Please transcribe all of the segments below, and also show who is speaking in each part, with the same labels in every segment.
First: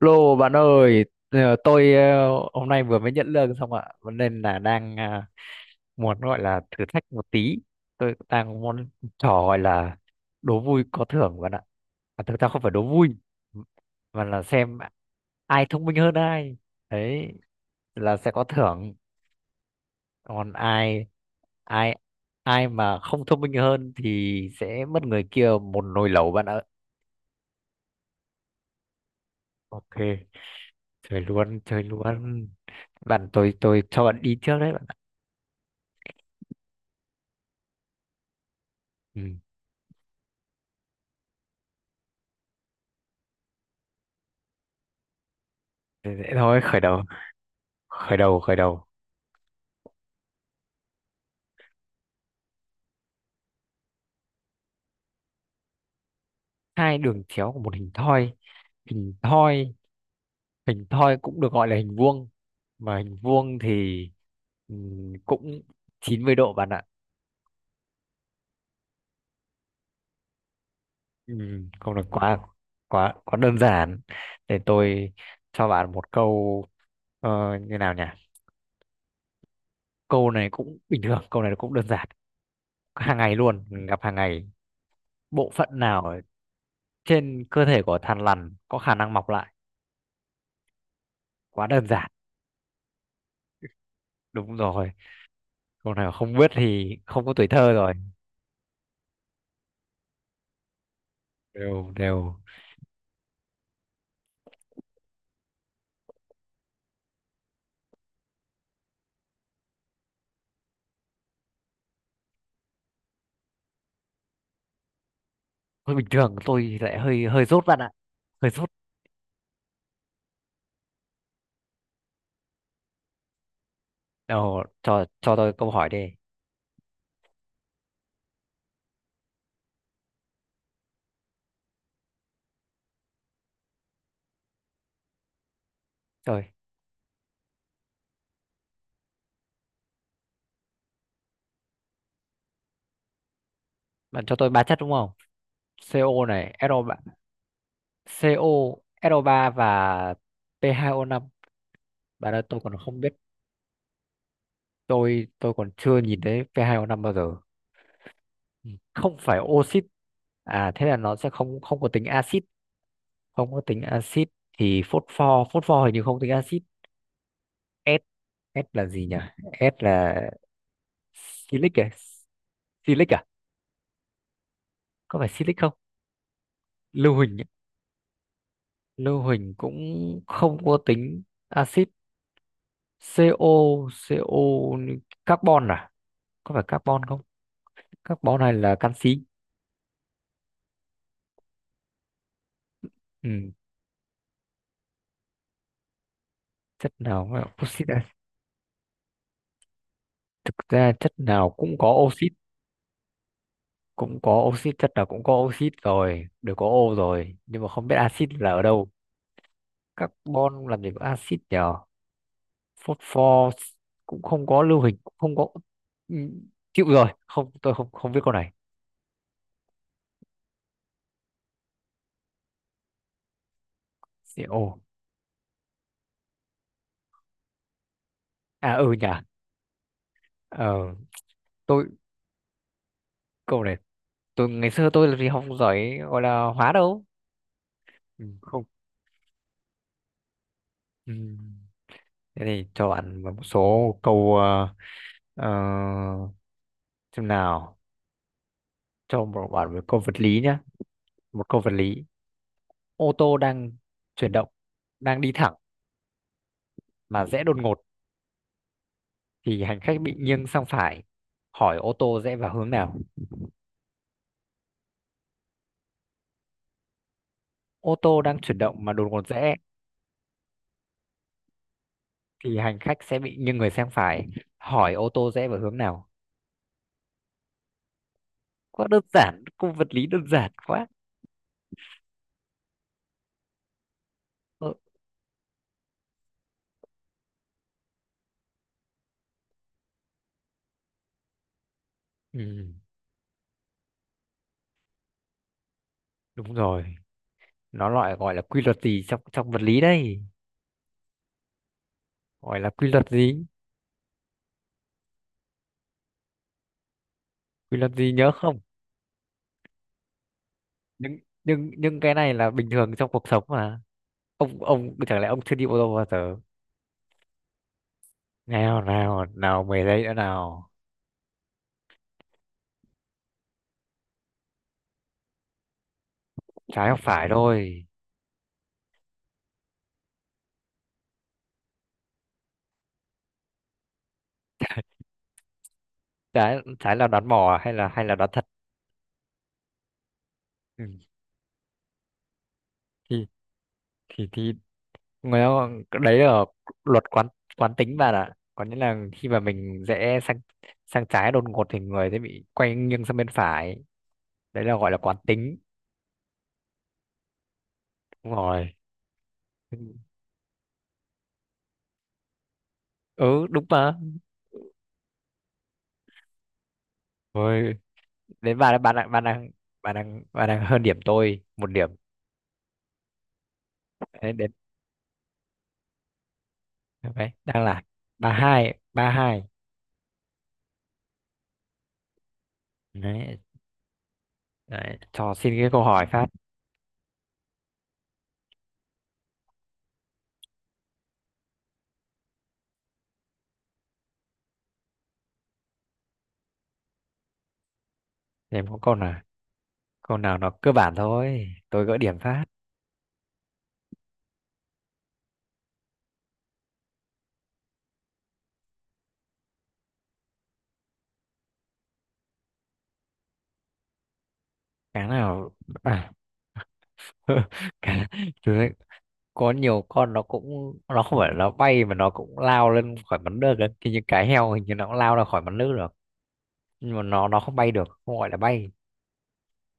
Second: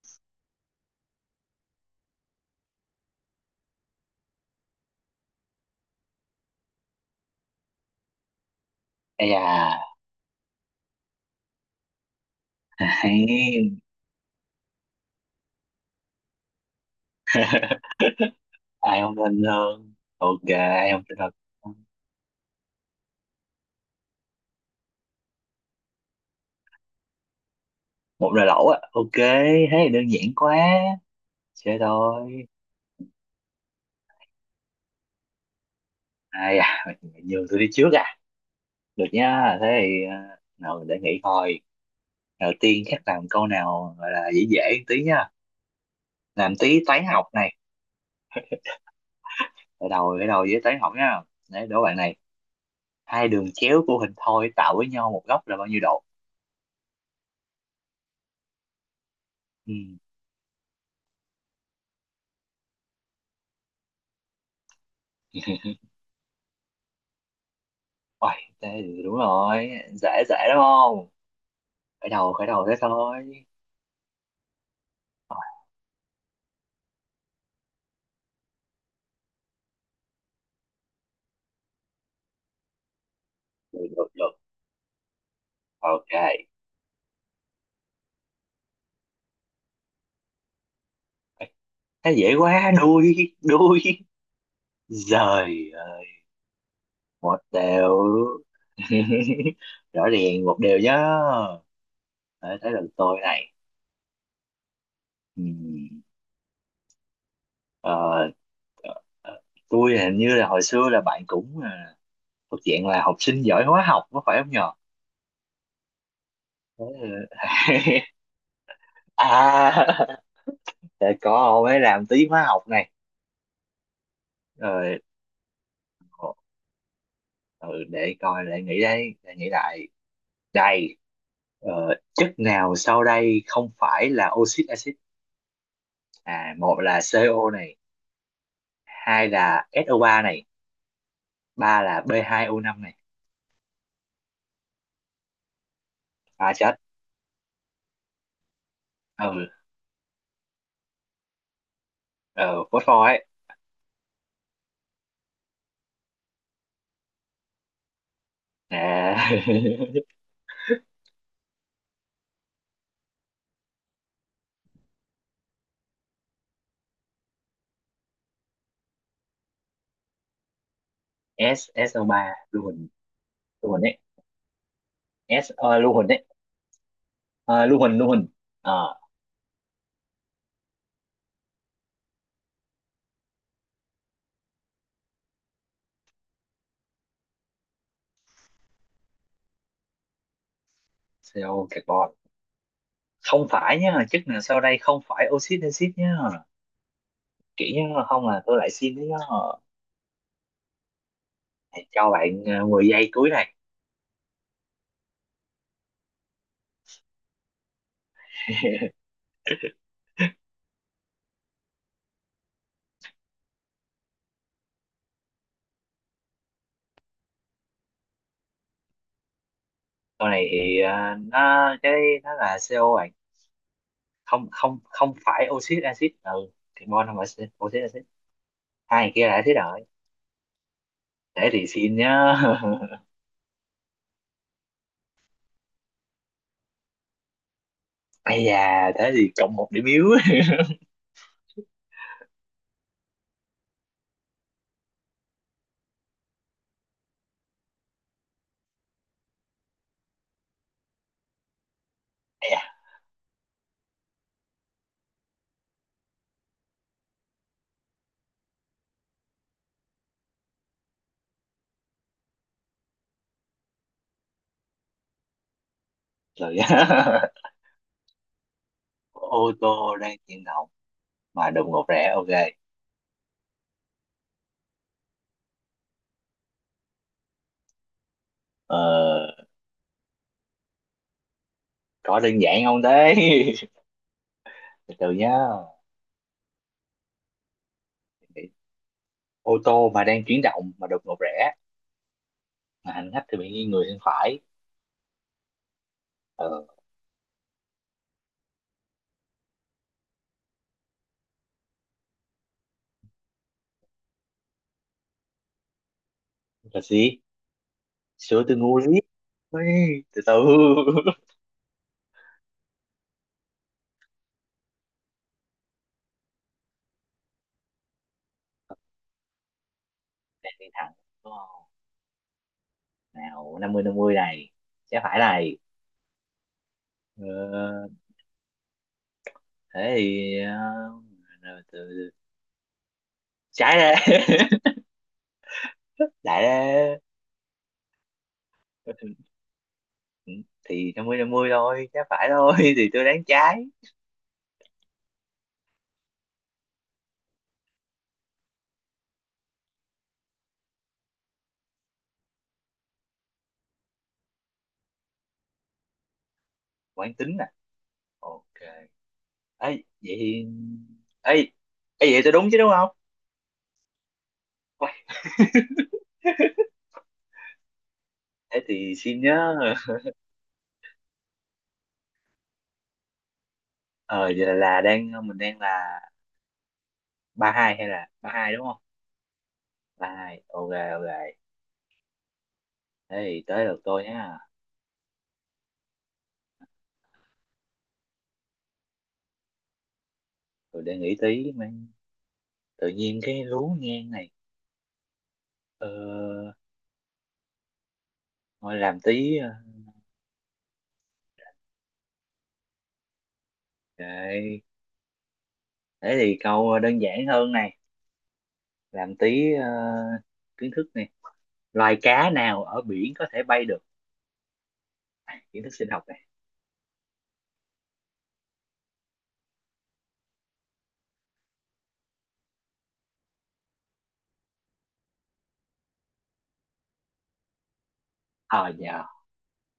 Speaker 1: Lô bạn ơi, tôi hôm nay vừa mới nhận lương xong ạ, cho nên là đang muốn gọi là thử thách một tí. Tôi đang muốn trò
Speaker 2: Ây da,
Speaker 1: gọi là đố vui có thưởng bạn ạ. À, thực ra không phải đố vui,
Speaker 2: Hay.
Speaker 1: mà là xem ai thông minh hơn ai. Đấy là sẽ có thưởng,
Speaker 2: Ai không tin hơn, ok,
Speaker 1: còn
Speaker 2: ai không
Speaker 1: ai
Speaker 2: tin hơn
Speaker 1: ai ai mà không thông minh hơn thì sẽ mất người kia một nồi lẩu bạn ạ.
Speaker 2: một lời lẩu á. Ok, thế thì
Speaker 1: Ok,
Speaker 2: đơn giản quá,
Speaker 1: chơi luôn,
Speaker 2: chơi
Speaker 1: chơi
Speaker 2: thôi.
Speaker 1: luôn. Bạn tôi cho bạn đi trước đấy.
Speaker 2: Ai à? Mày nhường tôi đi trước à? Được
Speaker 1: Ừ,
Speaker 2: nha, thế thì nào để nghĩ coi. Đầu tiên chắc làm câu nào gọi là dễ dễ một tí nha,
Speaker 1: dễ dễ
Speaker 2: làm
Speaker 1: thôi, khởi
Speaker 2: tí
Speaker 1: đầu
Speaker 2: toán học này.
Speaker 1: khởi đầu khởi đầu
Speaker 2: Ở đầu với toán học nha. Đấy, đố bạn này, hai đường chéo của hình thoi tạo với nhau một góc là bao nhiêu độ?
Speaker 1: hai đường chéo của một hình thoi, hình thoi
Speaker 2: Ừ.
Speaker 1: hình thoi cũng được gọi là hình vuông, mà hình vuông thì ừ, cũng 90° bạn ạ.
Speaker 2: Uầy, thế thì đúng rồi, dễ dễ đúng không,
Speaker 1: ừ, không được,
Speaker 2: khởi đầu
Speaker 1: quá
Speaker 2: khởi đầu thế
Speaker 1: quá quá
Speaker 2: thôi.
Speaker 1: đơn giản. Để tôi
Speaker 2: Rồi,
Speaker 1: cho bạn một câu, ờ, như nào nhỉ. Câu này cũng bình thường, câu này cũng đơn giản, hàng ngày luôn
Speaker 2: được
Speaker 1: gặp
Speaker 2: được
Speaker 1: hàng
Speaker 2: được,
Speaker 1: ngày. Bộ phận nào
Speaker 2: ok.
Speaker 1: ở trên cơ thể của thằn lằn có khả năng mọc lại?
Speaker 2: Ê,
Speaker 1: Quá đơn giản.
Speaker 2: thế dễ quá, đuôi, đuôi.
Speaker 1: Đúng rồi,
Speaker 2: Giời
Speaker 1: câu
Speaker 2: ơi,
Speaker 1: nào không biết thì không có
Speaker 2: một
Speaker 1: tuổi thơ rồi.
Speaker 2: đều. Rõ ràng một điều nhá.
Speaker 1: Đều đều.
Speaker 2: Đấy, tới lần tôi này. Ừm, ờ, ờ, ờ, tôi hình như là hồi xưa là bạn cũng thuộc diện là học sinh giỏi hóa học có phải không nhờ?
Speaker 1: Hơi bình thường, tôi thì
Speaker 2: Thế
Speaker 1: lại hơi hơi dốt bạn
Speaker 2: là-
Speaker 1: ạ, hơi dốt.
Speaker 2: À, để có mới làm tí hóa học này.
Speaker 1: Nào
Speaker 2: Rồi,
Speaker 1: cho tôi câu hỏi đi.
Speaker 2: ừ, để coi lại nghĩ đây, để nghĩ lại. Đây, chất nào sau đây không phải là oxit axit?
Speaker 1: Rồi,
Speaker 2: À, một là CO này, hai là so ba này, ba là b hai o năm này.
Speaker 1: bạn cho tôi ba chất đúng không? CO
Speaker 2: À
Speaker 1: này,
Speaker 2: chết.
Speaker 1: SO3, CO, so
Speaker 2: Ừ,
Speaker 1: ba và P2O5. Bạn ơi
Speaker 2: ờ,
Speaker 1: tôi còn không
Speaker 2: Phosphor
Speaker 1: biết,
Speaker 2: ấy.
Speaker 1: tôi còn chưa nhìn thấy P2O5 bao giờ. Ừ, không
Speaker 2: À,
Speaker 1: phải oxit à, thế là nó sẽ không không có tính axit, không có tính axit. Thì phốt pho, phốt pho hình như không tính axit. S, S là gì nhỉ? S là
Speaker 2: S,
Speaker 1: Silic à?
Speaker 2: so ba, lưu huỳnh,
Speaker 1: Silic à?
Speaker 2: lưu huỳnh ấy.
Speaker 1: Có phải
Speaker 2: S,
Speaker 1: Silic không?
Speaker 2: lưu huỳnh ấy.
Speaker 1: Lưu huỳnh ấy.
Speaker 2: Ờ, lưu huỳnh, lưu huỳnh. Ờ,
Speaker 1: Lưu huỳnh cũng không có tính axit. CO, CO, carbon à? Có phải carbon không? Carbon này là canxi.
Speaker 2: CO carbon. Không
Speaker 1: Ừ.
Speaker 2: phải nhá, chất nào sau đây không phải oxit axit nhá.
Speaker 1: Chất nào mà
Speaker 2: Kỹ
Speaker 1: oxit
Speaker 2: nhá,
Speaker 1: à?
Speaker 2: không là tôi lại xin đấy nhá.
Speaker 1: Thực ra chất nào cũng có
Speaker 2: Cho
Speaker 1: oxit,
Speaker 2: bạn 10 giây cuối này.
Speaker 1: cũng có oxit, chất nào cũng có oxit rồi, đều có O rồi, nhưng mà không biết axit là ở đâu. Carbon làm gì có axit nhỉ? Phốt pho cũng không có, lưu hình cũng không có. Ừ, chịu rồi, không, tôi không không biết câu này.
Speaker 2: Con này thì nó cái nó là CO bạn, không
Speaker 1: CO,
Speaker 2: không không phải oxit axit, ừ, carbon không phải oxit oxit axit,
Speaker 1: à ừ
Speaker 2: hai
Speaker 1: nhỉ.
Speaker 2: người kia là axit rồi,
Speaker 1: ờ,
Speaker 2: thế thì
Speaker 1: tôi
Speaker 2: xin nhá.
Speaker 1: câu này, tôi ngày xưa làm gì học giỏi gọi là hóa đâu. Ừ,
Speaker 2: Ây
Speaker 1: không.
Speaker 2: da, thế thì cộng một điểm yếu.
Speaker 1: Ừ, thế thì cho bạn một số câu, ờ, xem nào. Cho một bạn một câu vật lý nhé, một câu vật lý.
Speaker 2: Ây da,
Speaker 1: Ô tô đang chuyển động, đang đi thẳng mà rẽ đột ngột thì hành khách bị nghiêng sang phải, hỏi ô tô rẽ vào hướng nào?
Speaker 2: rồi nhá.
Speaker 1: Ô tô đang chuyển động mà đột ngột
Speaker 2: Ô
Speaker 1: rẽ
Speaker 2: tô đang chuyển động mà đụng ngột rẽ, ok.
Speaker 1: thì hành khách sẽ bị nghiêng người sang phải, hỏi ô tô rẽ vào hướng nào?
Speaker 2: ờ,
Speaker 1: Quá đơn giản, cung vật lý đơn giản quá.
Speaker 2: có đơn giản không thế?
Speaker 1: ừ,
Speaker 2: Từ từ nhá, ô tô mà đang chuyển động mà đột ngột rẽ
Speaker 1: ừ,
Speaker 2: mà hành khách thì bị nghiêng người sang phải. Ờ,
Speaker 1: đúng rồi. Nó loại gọi là quy luật gì trong trong vật lý đây? Gọi là quy luật gì?
Speaker 2: là gì?
Speaker 1: Quy luật gì nhớ
Speaker 2: Sữa từ
Speaker 1: không?
Speaker 2: ngu lý. Ui, từ từ.
Speaker 1: Nhưng cái này là bình thường trong cuộc sống mà. Ông chẳng lẽ ông chưa đi ô tô bao giờ? Nào nào nào, 10 giây nữa
Speaker 2: Đang đi
Speaker 1: nào.
Speaker 2: thẳng đúng không? Nào, năm mươi này, sẽ phải này.
Speaker 1: Trái hoặc phải thôi.
Speaker 2: ờ, Thế thì rồi từ từ- trái ra. Lại
Speaker 1: Trái trái
Speaker 2: ra.
Speaker 1: là đoán mò à, hay là đoán thật? Ừ.
Speaker 2: Thì năm mươi thôi, trái phải thôi. Thì tôi đoán
Speaker 1: thì
Speaker 2: trái.
Speaker 1: thì người ta gọi, đấy là luật quán quán tính bạn ạ, có nghĩa là khi mà mình rẽ sang, sang trái đột ngột thì người sẽ bị quay nghiêng sang bên phải, đấy là gọi là quán tính.
Speaker 2: Quán tính à?
Speaker 1: Đúng
Speaker 2: Ok.
Speaker 1: rồi.
Speaker 2: Ấy vậy thì ấy, ấy vậy tôi đúng chứ, đúng không?
Speaker 1: Ừ đúng mà.
Speaker 2: Uầy,
Speaker 1: Rồi, đến
Speaker 2: thế
Speaker 1: bạn,
Speaker 2: thì xin nhớ.
Speaker 1: bạn đang hơn điểm tôi một điểm.
Speaker 2: Ờ
Speaker 1: Đấy,
Speaker 2: giờ
Speaker 1: đến
Speaker 2: là đang mình đang là
Speaker 1: đấy,
Speaker 2: ba
Speaker 1: đang
Speaker 2: hai
Speaker 1: là
Speaker 2: hay là ba hai đúng không?
Speaker 1: ba hai.
Speaker 2: Ba hai, ok. Ok, thế
Speaker 1: Đấy,
Speaker 2: thì tới lượt tôi nhá.
Speaker 1: đấy cho xin cái câu hỏi phát.
Speaker 2: Tôi để nghĩ tí mà. Tự nhiên cái lú ngang này. ờ
Speaker 1: Em
Speaker 2: Thôi,
Speaker 1: có câu
Speaker 2: làm
Speaker 1: nào,
Speaker 2: tí,
Speaker 1: câu nào nó cơ bản thôi tôi gỡ điểm phát.
Speaker 2: để thế thì câu đơn giản hơn này. Làm tí, kiến thức này. Loài cá nào ở biển có thể bay được?
Speaker 1: Cái nào?
Speaker 2: Kiến thức sinh học
Speaker 1: À,
Speaker 2: này.
Speaker 1: cái, có nhiều con nó cũng, nó không phải nó bay mà nó cũng lao lên khỏi mặt nước ấy. Thì những cái heo hình như nó cũng lao ra khỏi mặt nước được, nhưng mà nó không bay được, không gọi là bay.
Speaker 2: Ờ dạ,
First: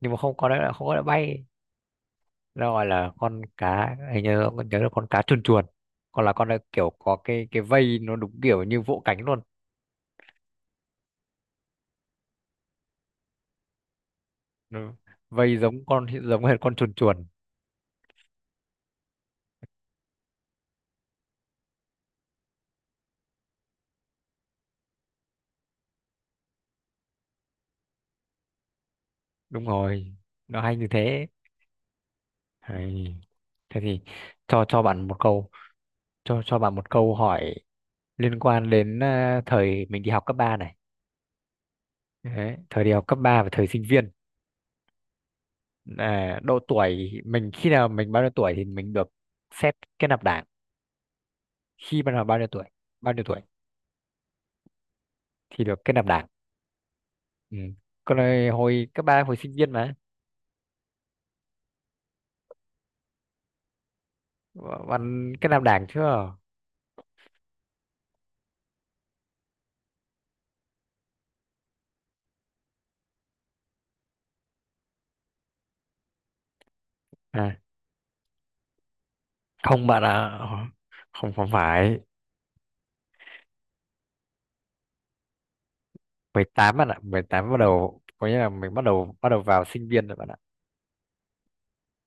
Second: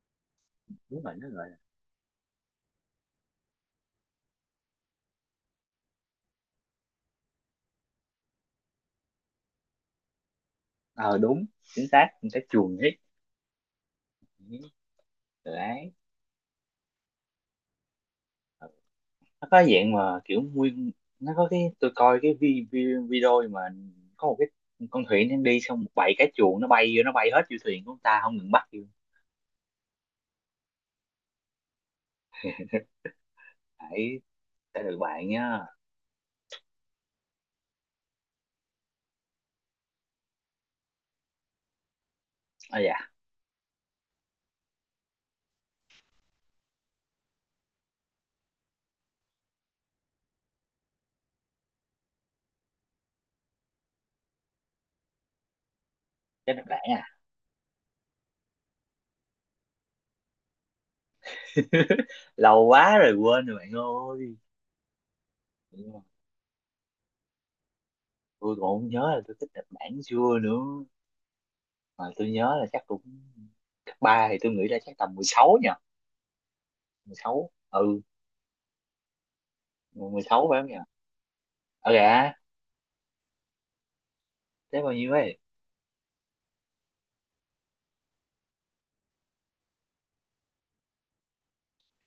Speaker 1: Nhưng mà không có, đấy là không gọi là
Speaker 2: đúng rồi, nó
Speaker 1: bay.
Speaker 2: gọi là
Speaker 1: Nó gọi là con cá, hình như nhớ là con cá chuồn chuồn. Còn là con này kiểu có cái vây nó đúng kiểu như vỗ cánh luôn.
Speaker 2: ờ đúng chính xác con cá chuồn hết.
Speaker 1: Nó vây giống
Speaker 2: Đấy,
Speaker 1: con, giống hệt con chuồn chuồn.
Speaker 2: nó có dạng mà kiểu nguyên, nó có cái, tôi coi cái vi, vi, video mà, có một cái con thuyền đang đi, xong một bầy cá chuồn nó bay vô, nó bay hết vô thuyền của người ta không ngừng bắt vô.
Speaker 1: Đúng rồi, nó hay như thế. Hay. Thế thì
Speaker 2: Phải,
Speaker 1: cho
Speaker 2: sẽ được
Speaker 1: bạn một
Speaker 2: bạn
Speaker 1: câu,
Speaker 2: nhá.
Speaker 1: cho bạn một câu hỏi liên quan đến thời mình đi học cấp 3 này. Đấy,
Speaker 2: Ờ
Speaker 1: thời đi học
Speaker 2: dạ,
Speaker 1: cấp 3 và thời sinh viên. À, độ tuổi mình, khi nào mình bao nhiêu tuổi thì mình được xét kết nạp đảng, khi bắt đầu bao nhiêu tuổi, bao nhiêu tuổi thì được kết nạp đảng?
Speaker 2: chắc là bạn à.
Speaker 1: Ừ. Còn hồi, hồi cấp ba hồi sinh viên mà
Speaker 2: Lâu quá rồi, quên rồi bạn ơi.
Speaker 1: bạn kết nạp đảng
Speaker 2: Nhưng mà
Speaker 1: chưa?
Speaker 2: tôi còn không nhớ là tôi thích Nhật Bản xưa nữa, mà tôi nhớ là chắc cũng cấp ba thì tôi nghĩ là chắc tầm 16 nhỉ. 16,
Speaker 1: À,
Speaker 2: ừ,
Speaker 1: không bạn
Speaker 2: mười
Speaker 1: ạ,
Speaker 2: sáu phải không nhỉ?
Speaker 1: không không
Speaker 2: Ờ
Speaker 1: phải.
Speaker 2: dạ, thế bao nhiêu ấy?
Speaker 1: 18 bạn ạ, 18 bắt đầu, có nghĩa là mình bắt đầu, vào sinh viên rồi bạn ạ,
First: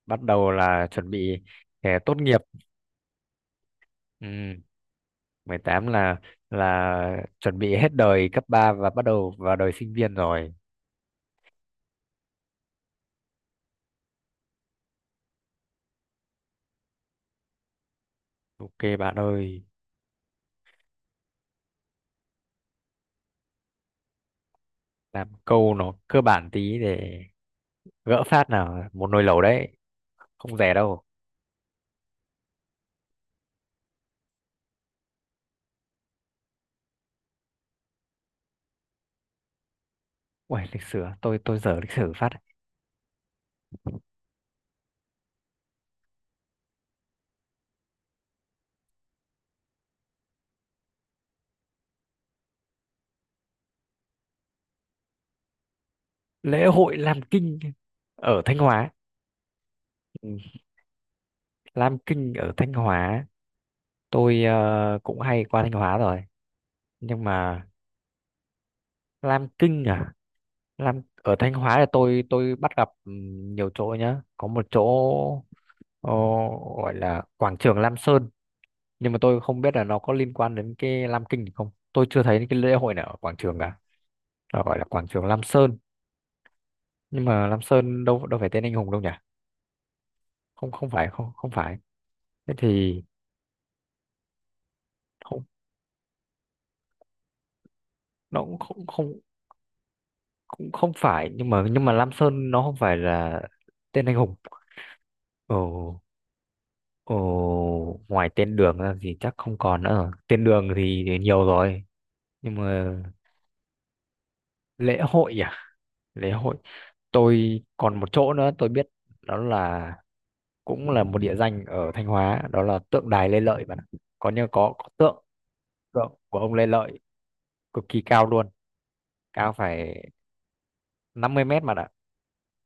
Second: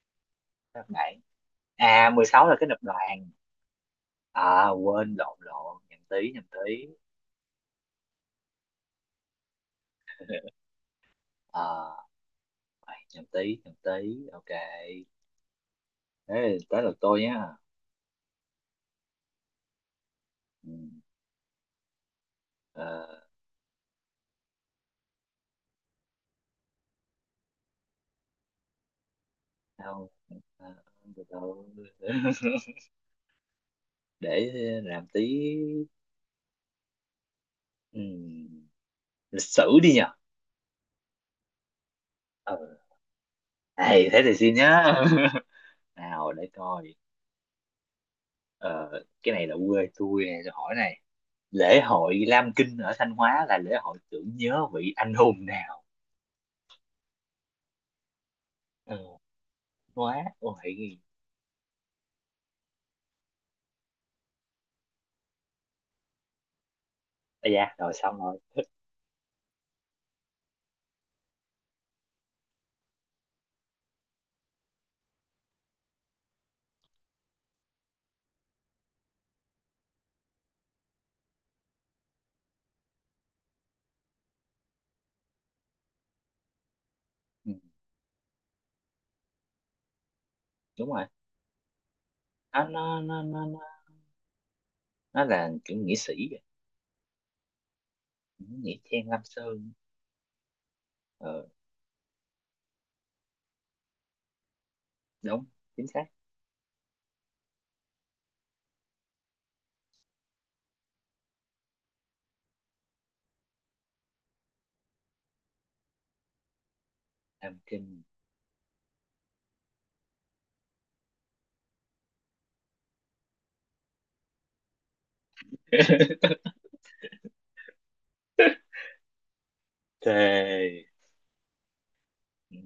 Speaker 1: bắt đầu
Speaker 2: Nhật
Speaker 1: là chuẩn
Speaker 2: Bản,
Speaker 1: bị để
Speaker 2: à
Speaker 1: tốt
Speaker 2: mười
Speaker 1: nghiệp.
Speaker 2: sáu là cái nập đoàn,
Speaker 1: Ừ.
Speaker 2: à quên, lộn
Speaker 1: mười
Speaker 2: lộn,
Speaker 1: tám
Speaker 2: nhầm
Speaker 1: là
Speaker 2: tí nhầm tí.
Speaker 1: chuẩn bị hết đời cấp 3 và bắt đầu vào đời sinh viên rồi.
Speaker 2: À, nhầm tí nhầm tí, ok, thế tới lượt tôi nhá.
Speaker 1: Ok bạn ơi,
Speaker 2: Ừ. ờ,
Speaker 1: làm câu nó cơ bản tí để gỡ phát nào, một nồi lẩu đấy,
Speaker 2: Đâu?
Speaker 1: không rẻ
Speaker 2: Ờ,
Speaker 1: đâu.
Speaker 2: từ từ. Để làm tí, ừm, lịch sử đi nhờ.
Speaker 1: Uầy, lịch sử à? Tôi dở lịch sử phát.
Speaker 2: Ừ. Ê, thế thì xin nhá. Nào để coi. Ờ, cái này là quê tôi nè, tôi hỏi này, lễ hội Lam Kinh ở Thanh Hóa là lễ hội tưởng nhớ vị anh hùng nào?
Speaker 1: Lễ hội Lam Kinh ở Thanh Hóa.
Speaker 2: Ừ. Hóa
Speaker 1: Ừ,
Speaker 2: ôi.
Speaker 1: Lam Kinh ở Thanh Hóa, tôi cũng hay qua Thanh Hóa rồi, nhưng
Speaker 2: À,
Speaker 1: mà
Speaker 2: dạ rồi, xong rồi.
Speaker 1: Lam Kinh à? Lam ở Thanh Hóa là tôi bắt gặp nhiều chỗ nhá, có một chỗ Ồ, gọi là quảng trường Lam Sơn, nhưng mà tôi không biết là nó có liên quan đến cái Lam Kinh thì không, tôi chưa thấy cái lễ hội nào ở quảng trường cả. Nó gọi là quảng trường Lam Sơn, nhưng mà
Speaker 2: Ừ,
Speaker 1: Lam Sơn đâu đâu phải tên anh hùng đâu nhỉ? Không không
Speaker 2: đúng rồi.
Speaker 1: phải, thế
Speaker 2: Nó nó
Speaker 1: thì
Speaker 2: nó nó nó nó
Speaker 1: không.
Speaker 2: là kiểu nghĩa sĩ vậy.
Speaker 1: Nó
Speaker 2: Ừ,
Speaker 1: cũng
Speaker 2: nghĩa
Speaker 1: không
Speaker 2: trang
Speaker 1: không
Speaker 2: Lam Sơn.
Speaker 1: cũng không phải.
Speaker 2: Ờ
Speaker 1: Nhưng mà Lam Sơn nó không phải là tên anh hùng.
Speaker 2: đúng
Speaker 1: Ồ
Speaker 2: chính xác,
Speaker 1: ồ ngoài tên đường ra thì chắc không còn nữa rồi. Tên đường thì nhiều rồi. Nhưng mà lễ hội à, lễ hội
Speaker 2: Lam
Speaker 1: tôi còn
Speaker 2: Kinh.
Speaker 1: một chỗ nữa tôi biết, đó là cũng là một địa danh ở Thanh Hóa, đó là tượng đài Lê Lợi bạn ạ. Có như có tượng, của ông Lê Lợi cực kỳ cao luôn, cao phải
Speaker 2: Thề.
Speaker 1: 50 m mà ạ.
Speaker 2: Ừ.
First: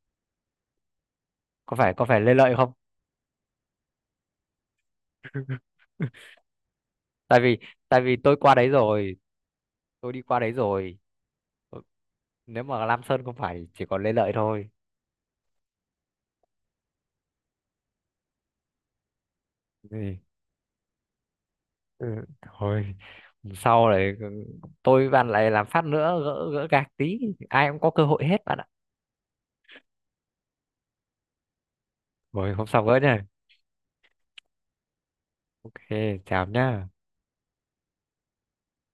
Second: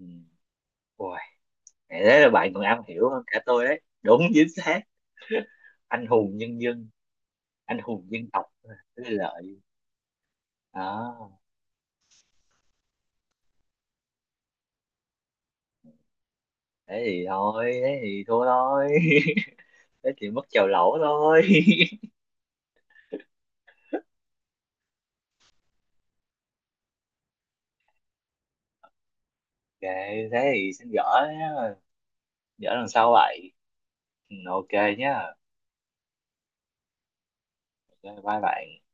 Speaker 2: Wow.
Speaker 1: Có phải
Speaker 2: Thế là
Speaker 1: Lê
Speaker 2: bạn
Speaker 1: Lợi
Speaker 2: còn
Speaker 1: không?
Speaker 2: am hiểu hơn cả tôi đấy, đúng chính xác, anh hùng nhân dân,
Speaker 1: Tại vì
Speaker 2: anh hùng dân
Speaker 1: tôi
Speaker 2: tộc,
Speaker 1: qua đấy
Speaker 2: Thế
Speaker 1: rồi,
Speaker 2: Lợi
Speaker 1: tôi đi qua đấy rồi.
Speaker 2: đó.
Speaker 1: Ừ, nếu mà Lam Sơn không phải chỉ còn Lê Lợi thôi.
Speaker 2: Thế thì thôi, thế thì thua thôi. Thế
Speaker 1: Ừ.
Speaker 2: thì mất chèo lẩu thôi.
Speaker 1: Ừ, thôi sau này, tôi với bạn lại làm phát nữa, gỡ gỡ gạc tí, ai cũng có cơ hội hết bạn ạ.
Speaker 2: Ok, thế thì xin gỡ nhá,
Speaker 1: Rồi hôm
Speaker 2: gỡ
Speaker 1: sau
Speaker 2: lần
Speaker 1: gỡ
Speaker 2: sau
Speaker 1: nhá.
Speaker 2: vậy. Ừ, ok nhá.
Speaker 1: Ok, chào nhá.
Speaker 2: Ok bye bạn.